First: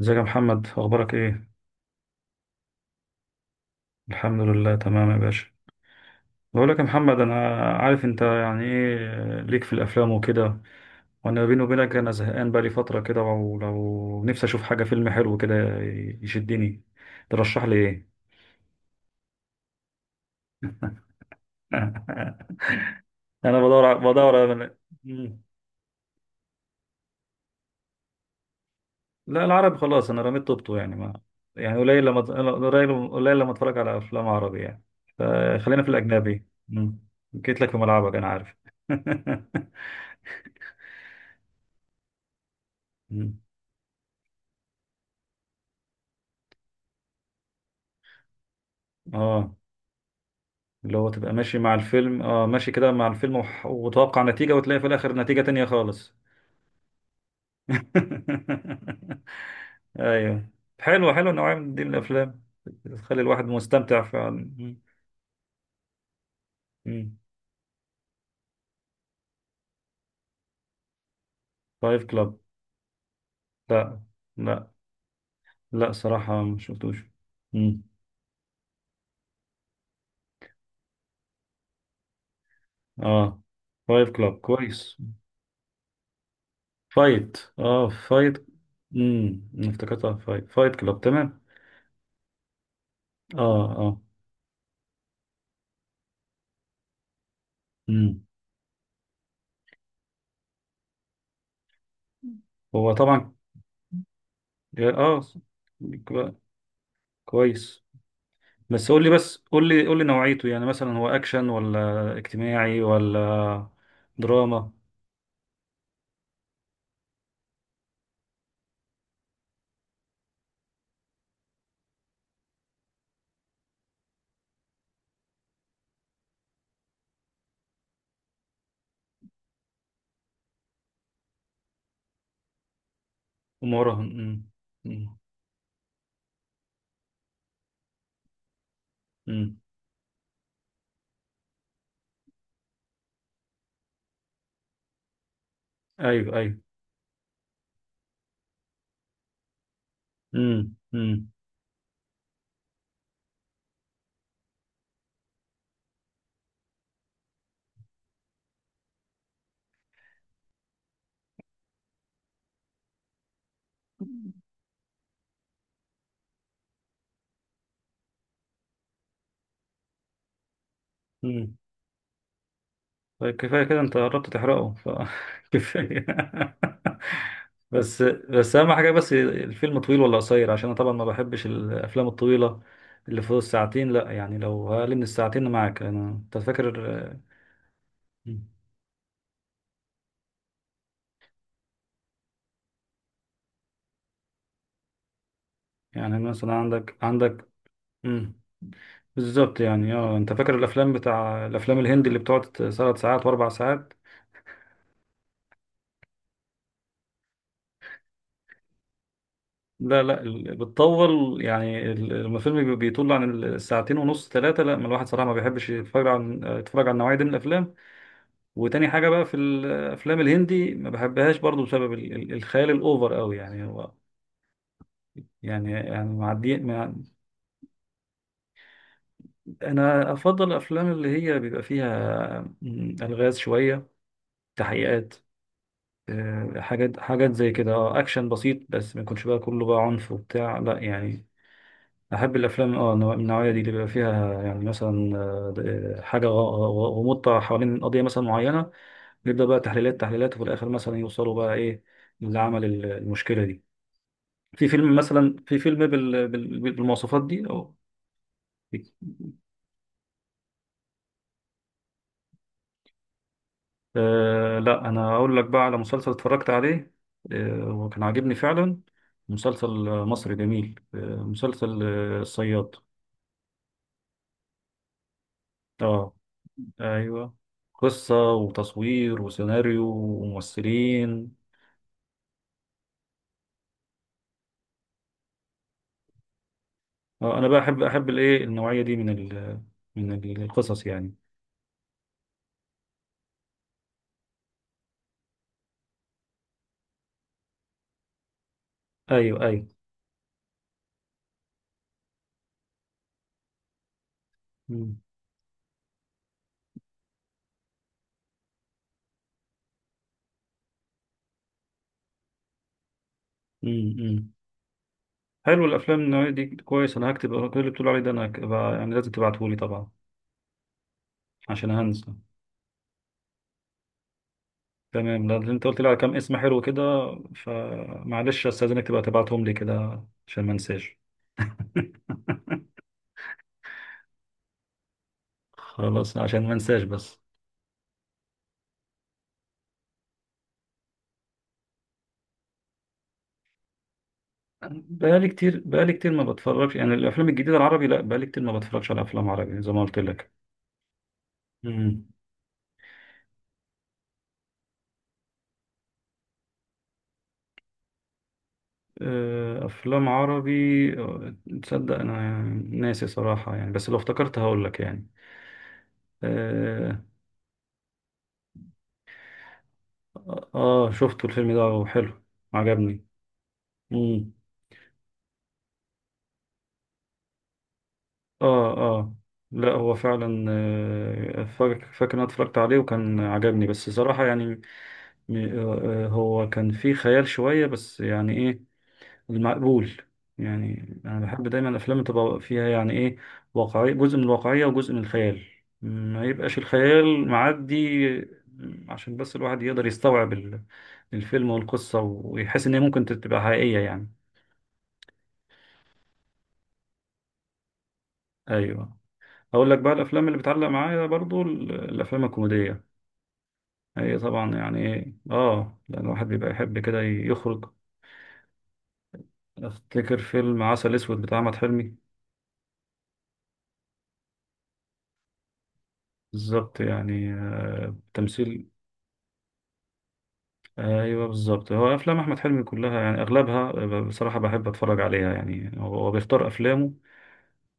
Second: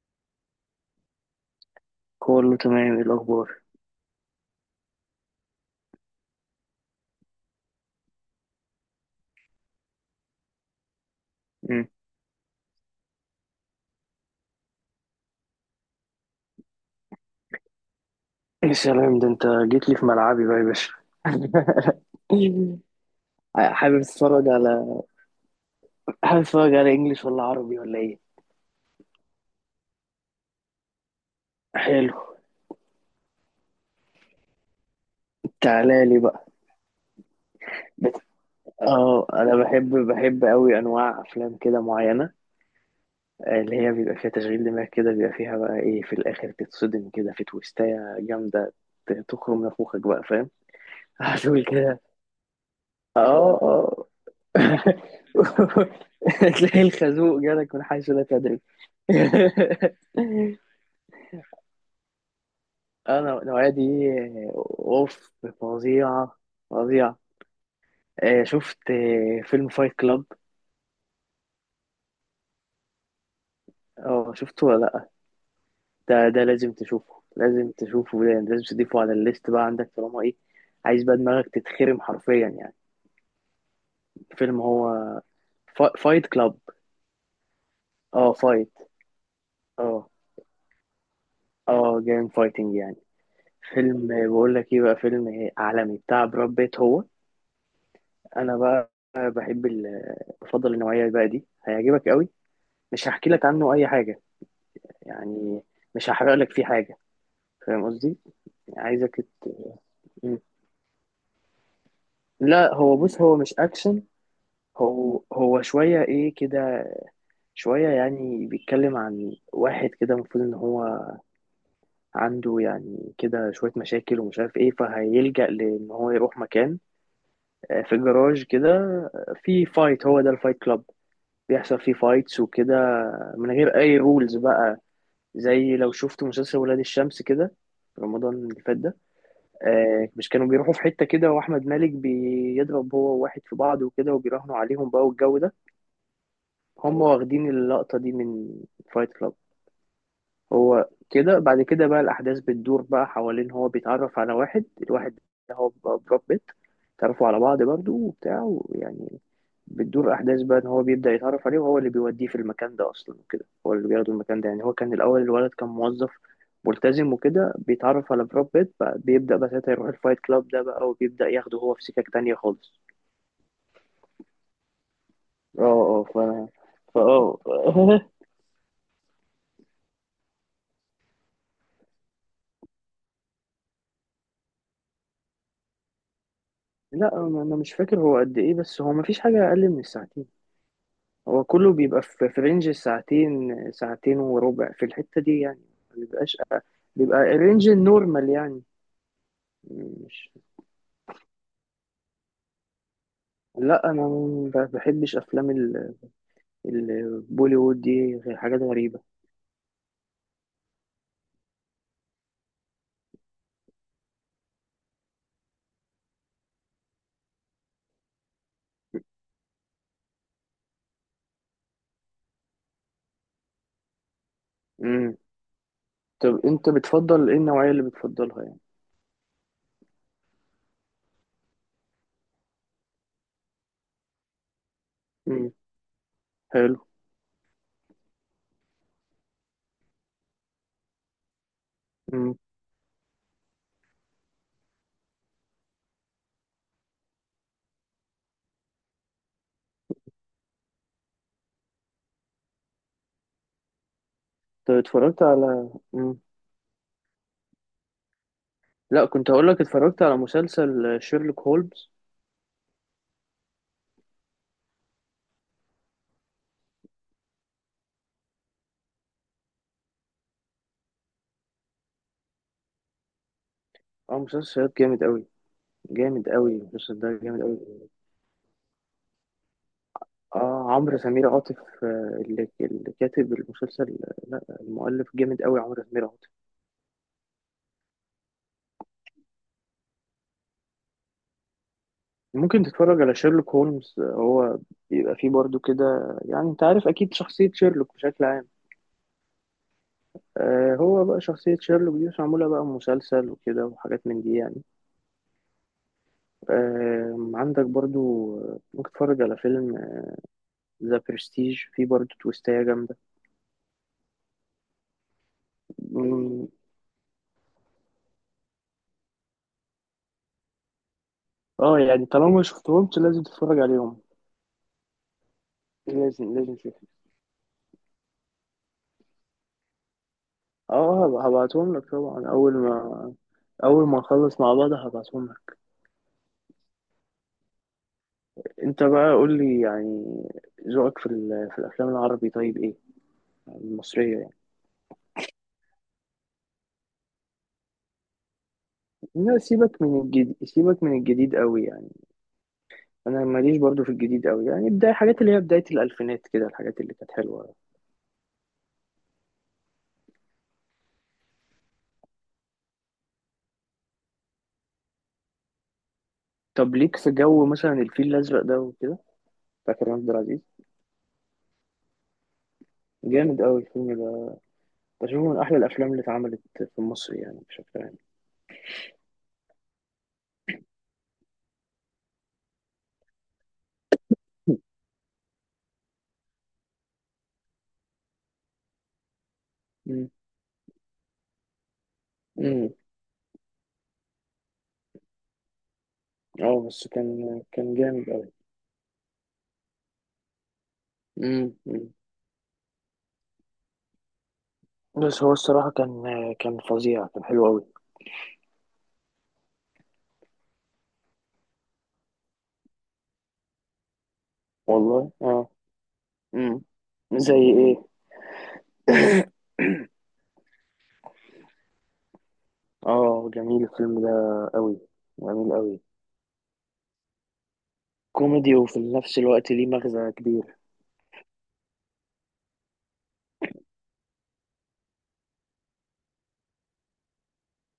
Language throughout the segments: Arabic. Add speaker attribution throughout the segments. Speaker 1: ازيك يا محمد؟ اخبارك ايه؟
Speaker 2: كله تمام، ايه الاخبار؟
Speaker 1: الحمد لله، تمام يا باشا. بقول لك يا محمد، انا عارف انت يعني ايه ليك في الافلام وكده. وانا بيني
Speaker 2: مم.
Speaker 1: وبينك، انا زهقان بقالي فتره كده، ولو نفسي اشوف حاجه، فيلم حلو كده يشدني. ترشح لي ايه؟
Speaker 2: يا سلام، ده انت جيت لي في ملعبي بقى يا باشا.
Speaker 1: انا بدور
Speaker 2: حابب
Speaker 1: بدور
Speaker 2: تتفرج
Speaker 1: على-
Speaker 2: على
Speaker 1: مم.
Speaker 2: حابب تتفرج على انجليش ولا عربي ولا ايه؟
Speaker 1: لا، العربي خلاص، انا رميت طوبته، يعني ما يعني قليل
Speaker 2: حلو.
Speaker 1: لما قليل قليل لما اتفرج على افلام عربي يعني. فخلينا في
Speaker 2: تعالى لي
Speaker 1: الاجنبي.
Speaker 2: بقى.
Speaker 1: مم. جيت لك في ملعبك،
Speaker 2: بت...
Speaker 1: انا عارف.
Speaker 2: اه، انا بحب قوي انواع افلام كده معينه،
Speaker 1: مم.
Speaker 2: اللي هي بيبقى فيها تشغيل دماغ كده، بيبقى فيها بقى ايه في الاخر، تتصدم كده في تويستايه جامده.
Speaker 1: اه،
Speaker 2: تخرم نافوخك بقى، فاهم؟
Speaker 1: اللي هو تبقى ماشي
Speaker 2: هتقول
Speaker 1: مع
Speaker 2: كده.
Speaker 1: الفيلم، اه ماشي كده مع الفيلم،
Speaker 2: اه، اه.
Speaker 1: وتوقع نتيجة، وتلاقي في الآخر نتيجة تانية خالص.
Speaker 2: تلاقي الخازوق جالك من حيث لا تدري.
Speaker 1: ايوه، حلو حلو، النوعية من دي من الأفلام بتخلي
Speaker 2: انا
Speaker 1: الواحد
Speaker 2: النوعيه دي،
Speaker 1: مستمتع فعلا.
Speaker 2: اوف، فظيعه، فظيعه. شفت فيلم فايت كلاب؟
Speaker 1: فايف كلاب؟ لا.
Speaker 2: اه، شفته
Speaker 1: لا.
Speaker 2: ولا لا؟
Speaker 1: لا
Speaker 2: ده
Speaker 1: صراحة
Speaker 2: ده
Speaker 1: ما
Speaker 2: لازم
Speaker 1: شفتوش.
Speaker 2: تشوفه، لازم
Speaker 1: مم.
Speaker 2: تشوفه، ده لازم تضيفه على الليست بقى عندك، طالما ايه. عايز بقى دماغك تتخرم حرفيا يعني.
Speaker 1: اه، فايف كلاب
Speaker 2: فيلم هو،
Speaker 1: كويس.
Speaker 2: فايت كلاب. اه،
Speaker 1: فايت.
Speaker 2: فايت. اه،
Speaker 1: افتكرتها فايت، فايت كلاب تمام.
Speaker 2: اه، جيم فايتنج يعني.
Speaker 1: اه اه.
Speaker 2: فيلم، بقول لك ايه، بقى فيلم عالمي بتاع براد بيت هو.
Speaker 1: امم.
Speaker 2: انا بقى، بحب ال... بفضل النوعيه بقى دي، هيعجبك قوي.
Speaker 1: هو
Speaker 2: مش هحكي
Speaker 1: طبعا.
Speaker 2: لك عنه اي حاجه،
Speaker 1: اه
Speaker 2: يعني، مش هحرق لك فيه حاجه.
Speaker 1: كويس.
Speaker 2: فاهم قصدي؟
Speaker 1: بس قول لي
Speaker 2: عايزك،
Speaker 1: بس
Speaker 2: ت...
Speaker 1: قول لي قول لي
Speaker 2: م.
Speaker 1: نوعيته، يعني مثلا هو اكشن ولا
Speaker 2: لا،
Speaker 1: اجتماعي
Speaker 2: هو بص، هو مش
Speaker 1: ولا
Speaker 2: اكشن.
Speaker 1: دراما
Speaker 2: هو شويه ايه كده، شويه يعني، بيتكلم عن واحد كده المفروض ان هو عنده يعني كده شويه مشاكل، ومش عارف ايه، فهيلجأ لان هو يروح مكان، في جراج كده، في فايت، هو ده الفايت كلاب. بيحصل فيه فايتس وكده، من غير اي
Speaker 1: ومراهن.
Speaker 2: رولز بقى.
Speaker 1: أمم،
Speaker 2: زي لو شفت مسلسل ولاد الشمس كده في رمضان اللي فات ده.
Speaker 1: أمم.
Speaker 2: مش كانوا بيروحوا في حتة كده، وأحمد مالك بيضرب هو وواحد في بعض وكده، وبيراهنوا عليهم بقى والجو ده.
Speaker 1: ايوه ايوه.
Speaker 2: هم واخدين اللقطة دي من فايت كلاب.
Speaker 1: أمم،
Speaker 2: هو
Speaker 1: أمم،
Speaker 2: كده بعد كده بقى الأحداث بتدور بقى حوالين، هو بيتعرف على واحد، الواحد ده هو براد بيت. تعرفوا على بعض برضو وبتاع، ويعني بتدور أحداث بقى إن هو بيبدأ يتعرف عليه، وهو اللي بيوديه في المكان ده أصلا وكده، هو اللي بياخده المكان ده يعني. هو كان الأول الولد كان موظف ملتزم وكده، بيتعرف على براد بيت بقى، بيبدأ بقى ساعتها يروح الفايت كلاب ده بقى، وبيبدأ
Speaker 1: أمم.
Speaker 2: ياخده هو في سكك تانية خالص.
Speaker 1: طيب كفايه كده، انت قربت تحرقه
Speaker 2: اه، اه،
Speaker 1: فكفايه.
Speaker 2: فأنا فأه
Speaker 1: بس بس اهم حاجه، بس الفيلم طويل ولا قصير؟ عشان انا طبعا ما بحبش الافلام الطويله اللي فوق الساعتين. لا يعني، لو اقل من الساعتين أنا معاك. انت فاكر؟
Speaker 2: لا، أنا مش فاكر هو قد إيه، بس هو مفيش حاجة أقل من الساعتين. هو كله بيبقى في رينج ساعتين، ساعتين وربع في الحتة دي يعني، ما
Speaker 1: يعني
Speaker 2: بيبقاش،
Speaker 1: مثلا عندك
Speaker 2: بيبقى
Speaker 1: عندك
Speaker 2: رينج النورمال يعني.
Speaker 1: بالظبط، يعني
Speaker 2: مش...
Speaker 1: انت فاكر الافلام الافلام الهندي اللي بتقعد 3 ساعات واربع
Speaker 2: لا،
Speaker 1: ساعات؟
Speaker 2: انا ما بحبش افلام البوليوود دي، حاجات غريبة.
Speaker 1: لا لا، بتطول يعني، لما الفيلم بيطول عن الساعتين ونص، ثلاثه، لا، ما الواحد صراحه ما بيحبش يتفرج عن يتفرج على النوعيه دي من الافلام. وتاني حاجه بقى في الافلام الهندي، ما بحبهاش برضو، بسبب الخيال الاوفر قوي، يعني هو
Speaker 2: امم.
Speaker 1: يعني
Speaker 2: طب
Speaker 1: معدي
Speaker 2: انت بتفضل ايه النوعية اللي بتفضلها يعني؟
Speaker 1: انا افضل الافلام اللي هي بيبقى فيها الغاز شويه، تحقيقات.
Speaker 2: امم. حلو.
Speaker 1: حاجات حاجات زي كده، اكشن بسيط، بس ما يكونش بقى كله بقى عنف وبتاع، لا يعني.
Speaker 2: امم.
Speaker 1: احب الافلام من النوعيه دي، اللي بيبقى فيها يعني مثلا، حاجه غموضه حوالين قضيه مثلا معينه، يبدا بقى تحليلات تحليلات، وفي الاخر مثلا يوصلوا بقى ايه اللي عمل المشكله دي. في
Speaker 2: طب
Speaker 1: فيلم
Speaker 2: اتفرجت
Speaker 1: مثلا، في
Speaker 2: على...
Speaker 1: فيلم بالمواصفات دي، اه.
Speaker 2: لا، كنت هقول لك، اتفرجت على مسلسل شيرلوك هولمز.
Speaker 1: لا، انا اقول لك بقى على مسلسل اتفرجت عليه، وكان عاجبني فعلا. مسلسل مصري جميل، مسلسل الصياد.
Speaker 2: اه، مسلسل جامد قوي،
Speaker 1: اه
Speaker 2: جامد قوي المسلسل ده،
Speaker 1: ايوه،
Speaker 2: جامد قوي.
Speaker 1: قصة وتصوير وسيناريو
Speaker 2: اه، عمرو سمير
Speaker 1: وممثلين.
Speaker 2: عاطف، اللي كاتب المسلسل. لا، المؤلف جامد قوي، عمرو سمير عاطف.
Speaker 1: اه، انا بقى احب الايه النوعية دي من القصص يعني.
Speaker 2: ممكن تتفرج على شيرلوك هولمز، هو بيبقى فيه برضو كده. يعني انت عارف اكيد شخصية شيرلوك بشكل عام.
Speaker 1: ايوه ايوه.
Speaker 2: هو بقى شخصية شيرلوك دي مش معمولة بقى مسلسل وكده وحاجات من دي يعني.
Speaker 1: مم.
Speaker 2: عندك برضو، ممكن تتفرج على فيلم ذا برستيج، فيه برضو تويستاية جامدة.
Speaker 1: مم. مم. حلو، الافلام النوعية دي
Speaker 2: مم،
Speaker 1: كويس، انا هكتب كل اللي بتقول عليه ده، انا هكبقى يعني لازم تبعته لي طبعا عشان
Speaker 2: اه، يعني
Speaker 1: هنسى.
Speaker 2: طالما ما شفتهمش لازم تتفرج عليهم،
Speaker 1: تمام، لأن انت قلت لي على كام
Speaker 2: لازم،
Speaker 1: اسم
Speaker 2: لازم
Speaker 1: حلو
Speaker 2: تشوف.
Speaker 1: كده، فمعلش استاذنك تبقى تبعتهم لي كده عشان ما انساش.
Speaker 2: اه، هبعتهم لك طبعا، اول ما نخلص مع بعض هبعتهم لك.
Speaker 1: خلاص عشان ما انساش بس.
Speaker 2: انت بقى قول لي يعني، ذوقك في في الافلام العربي طيب ايه، يعني المصريه يعني.
Speaker 1: بقالي كتير، بقالي كتير ما بتفرجش يعني الافلام الجديده العربي، لا بقالي كتير ما بتفرجش على افلام
Speaker 2: لا،
Speaker 1: عربي زي ما
Speaker 2: سيبك
Speaker 1: قلت
Speaker 2: من
Speaker 1: لك.
Speaker 2: الجديد، سيبك من الجديد قوي يعني.
Speaker 1: مم.
Speaker 2: انا ماليش برضو في الجديد قوي يعني، بدايه حاجات اللي هي بدايه الالفينات كده، الحاجات اللي كانت حلوه.
Speaker 1: افلام عربي. آه، تصدق انا ناسي صراحه يعني، بس لو افتكرت هقول لك يعني.
Speaker 2: طب ليك
Speaker 1: اه.
Speaker 2: في جو مثلا الفيل الازرق ده وكده، بتاع كريم عبد العزيز؟
Speaker 1: شفته الفيلم ده، وحلو، عجبني.
Speaker 2: جامد قوي الفيلم
Speaker 1: مم.
Speaker 2: ده، بشوفه من احلى الافلام اللي اتعملت في مصر يعني، بشكل عام.
Speaker 1: اه اه. لا هو فعلا فاكر إن انا اتفرجت عليه وكان عجبني، بس صراحه يعني هو كان فيه خيال شويه، بس يعني ايه، المقبول.
Speaker 2: امم.
Speaker 1: يعني انا بحب دايما الافلام تبقى فيها
Speaker 2: أمم.
Speaker 1: يعني ايه، واقعية، جزء من الواقعية وجزء من الخيال، ما يبقاش
Speaker 2: اه، بس
Speaker 1: الخيال
Speaker 2: كان جامد
Speaker 1: معدي،
Speaker 2: قوي.
Speaker 1: عشان بس الواحد يقدر يستوعب الفيلم
Speaker 2: مم. مم.
Speaker 1: والقصة، ويحس ان هي ممكن تبقى حقيقية يعني.
Speaker 2: بس هو الصراحة كان فظيع، كان حلو أوي.
Speaker 1: ايوه. اقول لك بقى، الافلام اللي بتعلق معايا برضو الافلام الكوميدية. هي طبعا يعني
Speaker 2: والله،
Speaker 1: ايه،
Speaker 2: اه.
Speaker 1: لأن الواحد بيبقى
Speaker 2: مم.
Speaker 1: يحب كده
Speaker 2: زي
Speaker 1: يخرج.
Speaker 2: ايه؟
Speaker 1: افتكر فيلم عسل اسود بتاع احمد حلمي.
Speaker 2: اه، جميل الفيلم ده، أوي، جميل أوي،
Speaker 1: بالظبط، يعني
Speaker 2: كوميدي
Speaker 1: تمثيل.
Speaker 2: وفي نفس الوقت ليه مغزى كبير.
Speaker 1: ايوه بالظبط، هو افلام احمد حلمي كلها يعني اغلبها بصراحه بحب اتفرج عليها يعني، هو بيختار افلامه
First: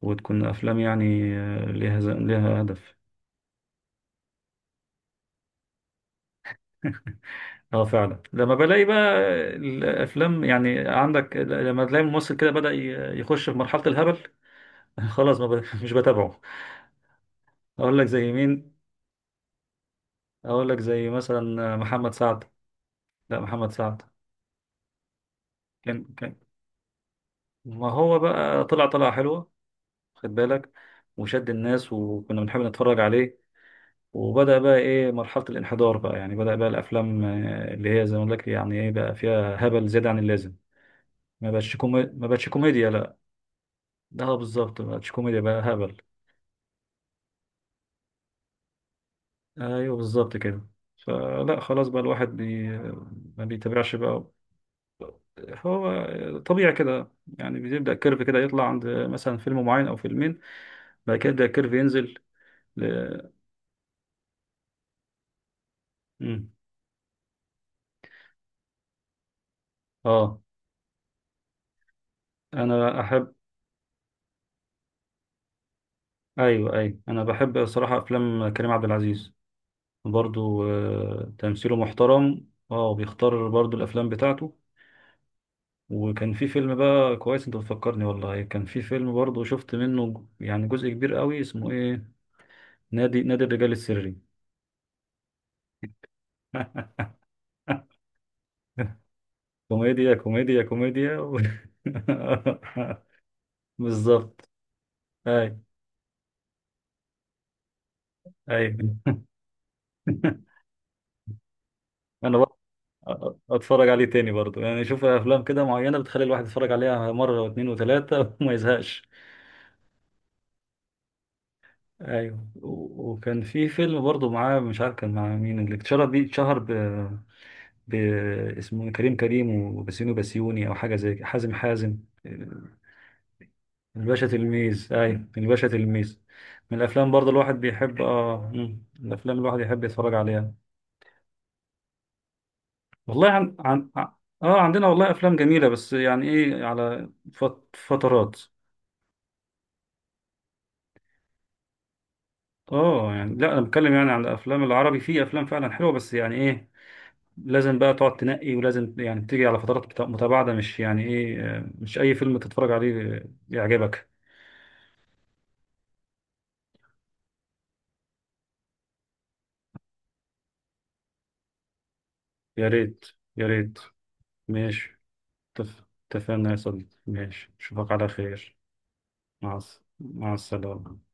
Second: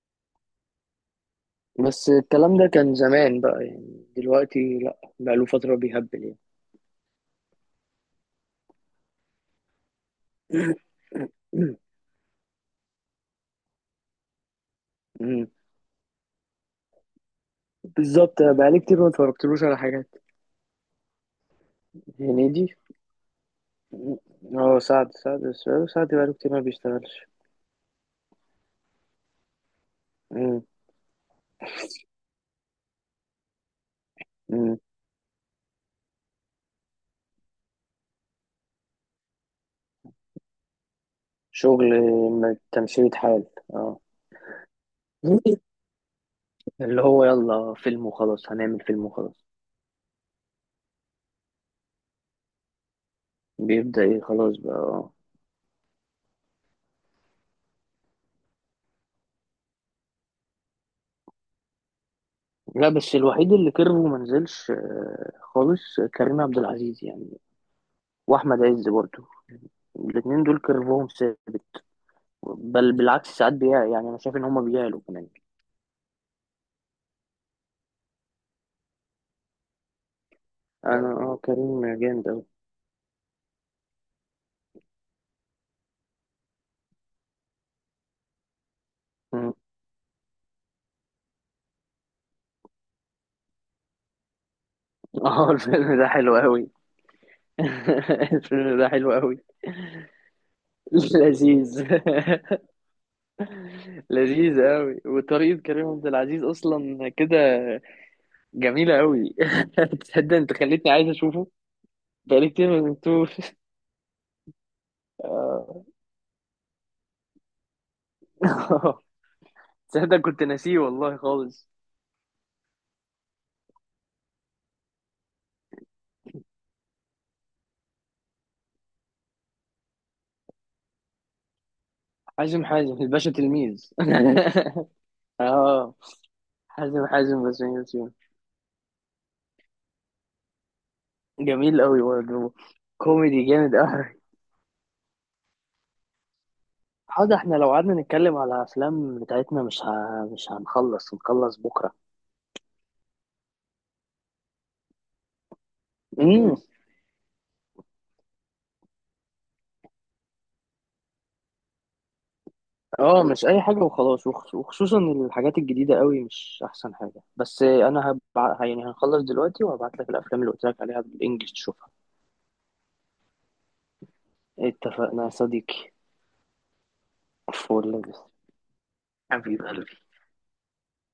Speaker 1: وتكون افلام يعني ليها
Speaker 2: بس الكلام
Speaker 1: ليها
Speaker 2: ده كان
Speaker 1: هدف.
Speaker 2: زمان بقى، يعني دلوقتي لأ، بقاله فترة بيهبل يعني.
Speaker 1: اه فعلا، لما بلاقي بقى الافلام يعني، عندك لما تلاقي ممثل كده بدأ يخش في مرحله الهبل. خلاص، ما
Speaker 2: مم.
Speaker 1: ب... مش بتابعه. اقول لك زي
Speaker 2: بالظبط،
Speaker 1: مين؟
Speaker 2: بقالي كتير ما اتفرجتلوش على حاجات.
Speaker 1: اقول لك زي مثلا محمد سعد.
Speaker 2: هنيدي.
Speaker 1: لا، محمد سعد.
Speaker 2: اه، سعد السؤال،
Speaker 1: كان
Speaker 2: سعد بقاله
Speaker 1: كان
Speaker 2: كتير ما بيشتغلش.
Speaker 1: ما هو بقى طلع طلعه حلوه، خد
Speaker 2: مم.
Speaker 1: بالك، وشد الناس وكنا بنحب نتفرج عليه، وبدأ
Speaker 2: مم.
Speaker 1: بقى إيه، مرحلة الانحدار، بقى يعني بدأ بقى الأفلام اللي هي زي ما أقول لك يعني إيه، بقى فيها هبل زيادة عن اللازم.
Speaker 2: شغل،
Speaker 1: ما بقتش كوميديا
Speaker 2: تمشية
Speaker 1: لا.
Speaker 2: حال، اه.
Speaker 1: ده بالظبط، ما بقتش كوميديا، بقى هبل.
Speaker 2: اللي هو يلا فيلم وخلاص، هنعمل فيلم وخلاص.
Speaker 1: أيوه بالظبط كده. فلا خلاص بقى، ما بيتابعش
Speaker 2: بيبدأ ايه
Speaker 1: بقى.
Speaker 2: خلاص بقى، آه.
Speaker 1: هو طبيعي كده، يعني بيبدأ كيرف كده يطلع عند مثلا فيلم معين أو فيلمين، بعد كده يبدأ الكيرف ينزل.
Speaker 2: لا، بس
Speaker 1: ل...
Speaker 2: الوحيد اللي كرهه ما نزلش خالص كريم
Speaker 1: مم.
Speaker 2: عبد العزيز يعني، واحمد عز برضه.
Speaker 1: آه
Speaker 2: الاتنين دول كرفهم ثابت، بل
Speaker 1: أنا
Speaker 2: بالعكس،
Speaker 1: أحب،
Speaker 2: ساعات بيع يعني، انا شايف ان هما بيعلوا كمان.
Speaker 1: أيوه أيوه، أنا بحب صراحة أفلام كريم عبد العزيز برضو.
Speaker 2: انا، اه،
Speaker 1: تمثيله
Speaker 2: كريم جامد اوي.
Speaker 1: محترم، بيختار برضو الافلام بتاعته. وكان في فيلم بقى كويس، انت بتفكرني والله، كان في فيلم برضو
Speaker 2: مم.
Speaker 1: شفت منه يعني جزء كبير قوي، اسمه ايه، نادي الرجال السري.
Speaker 2: اه، الفيلم ده حلو اوي. الفيلم ده حلو اوي.
Speaker 1: كوميديا كوميديا كوميديا
Speaker 2: لذيذ.
Speaker 1: بالظبط.
Speaker 2: لذيذ اوي،
Speaker 1: اي
Speaker 2: وطريقة كريم عبد العزيز اصلا كده
Speaker 1: اي.
Speaker 2: جميلة أوي. تصدق؟ أنت خليتني عايز أشوفه.
Speaker 1: انا
Speaker 2: بقالي
Speaker 1: بقى
Speaker 2: كتير ما شفتوش.
Speaker 1: اتفرج عليه تاني برضو يعني، شوف افلام كده
Speaker 2: آه.
Speaker 1: معينة بتخلي الواحد يتفرج عليها مرة واثنين وثلاثة وما يزهقش.
Speaker 2: تصدق؟ كنت ناسيه والله خالص.
Speaker 1: ايوه، وكان في فيلم برضه معاه، مش عارف كان مع مين، اللي اتشهر بيه، ب... اسمه إيه؟ كريم وبسيوني او حاجه زي كده. حازم،
Speaker 2: حازم حازم الباشا تلميذ.
Speaker 1: الباشا تلميذ. ايوه، الباشا
Speaker 2: اه.
Speaker 1: تلميذ، من
Speaker 2: حازم
Speaker 1: الافلام برضه
Speaker 2: حازم
Speaker 1: الواحد
Speaker 2: بس، من
Speaker 1: بيحب،
Speaker 2: يوتيوب.
Speaker 1: الافلام الواحد يحب يتفرج عليها.
Speaker 2: جميل أوي برضه،
Speaker 1: والله
Speaker 2: كوميدي جامد أوي.
Speaker 1: اه عندنا والله افلام جميله، بس يعني ايه، على
Speaker 2: حاضر، احنا لو قعدنا
Speaker 1: فترات.
Speaker 2: نتكلم على أفلام بتاعتنا، مش هنخلص بكرة.
Speaker 1: اه يعني، لا انا بتكلم يعني عن الافلام العربي، في افلام فعلا حلوه، بس يعني
Speaker 2: مم.
Speaker 1: ايه، لازم بقى تقعد تنقي، ولازم يعني تيجي على فترات متباعدة، مش يعني ايه، مش اي فيلم تتفرج عليه
Speaker 2: اه، مش اي حاجه
Speaker 1: يعجبك.
Speaker 2: وخلاص، وخصوصا الحاجات الجديده قوي مش احسن حاجه، بس انا يعني هنخلص دلوقتي، وهبعت لك الافلام اللي قلت لك عليها بالانجلش تشوفها.
Speaker 1: يا ريت، يا ريت، ماشي.
Speaker 2: اتفقنا يا
Speaker 1: اتف-
Speaker 2: صديقي.
Speaker 1: اتفقنا يا صديقي، ماشي اشوفك
Speaker 2: فول،
Speaker 1: على خير.
Speaker 2: حبيبي.
Speaker 1: مع السلامة.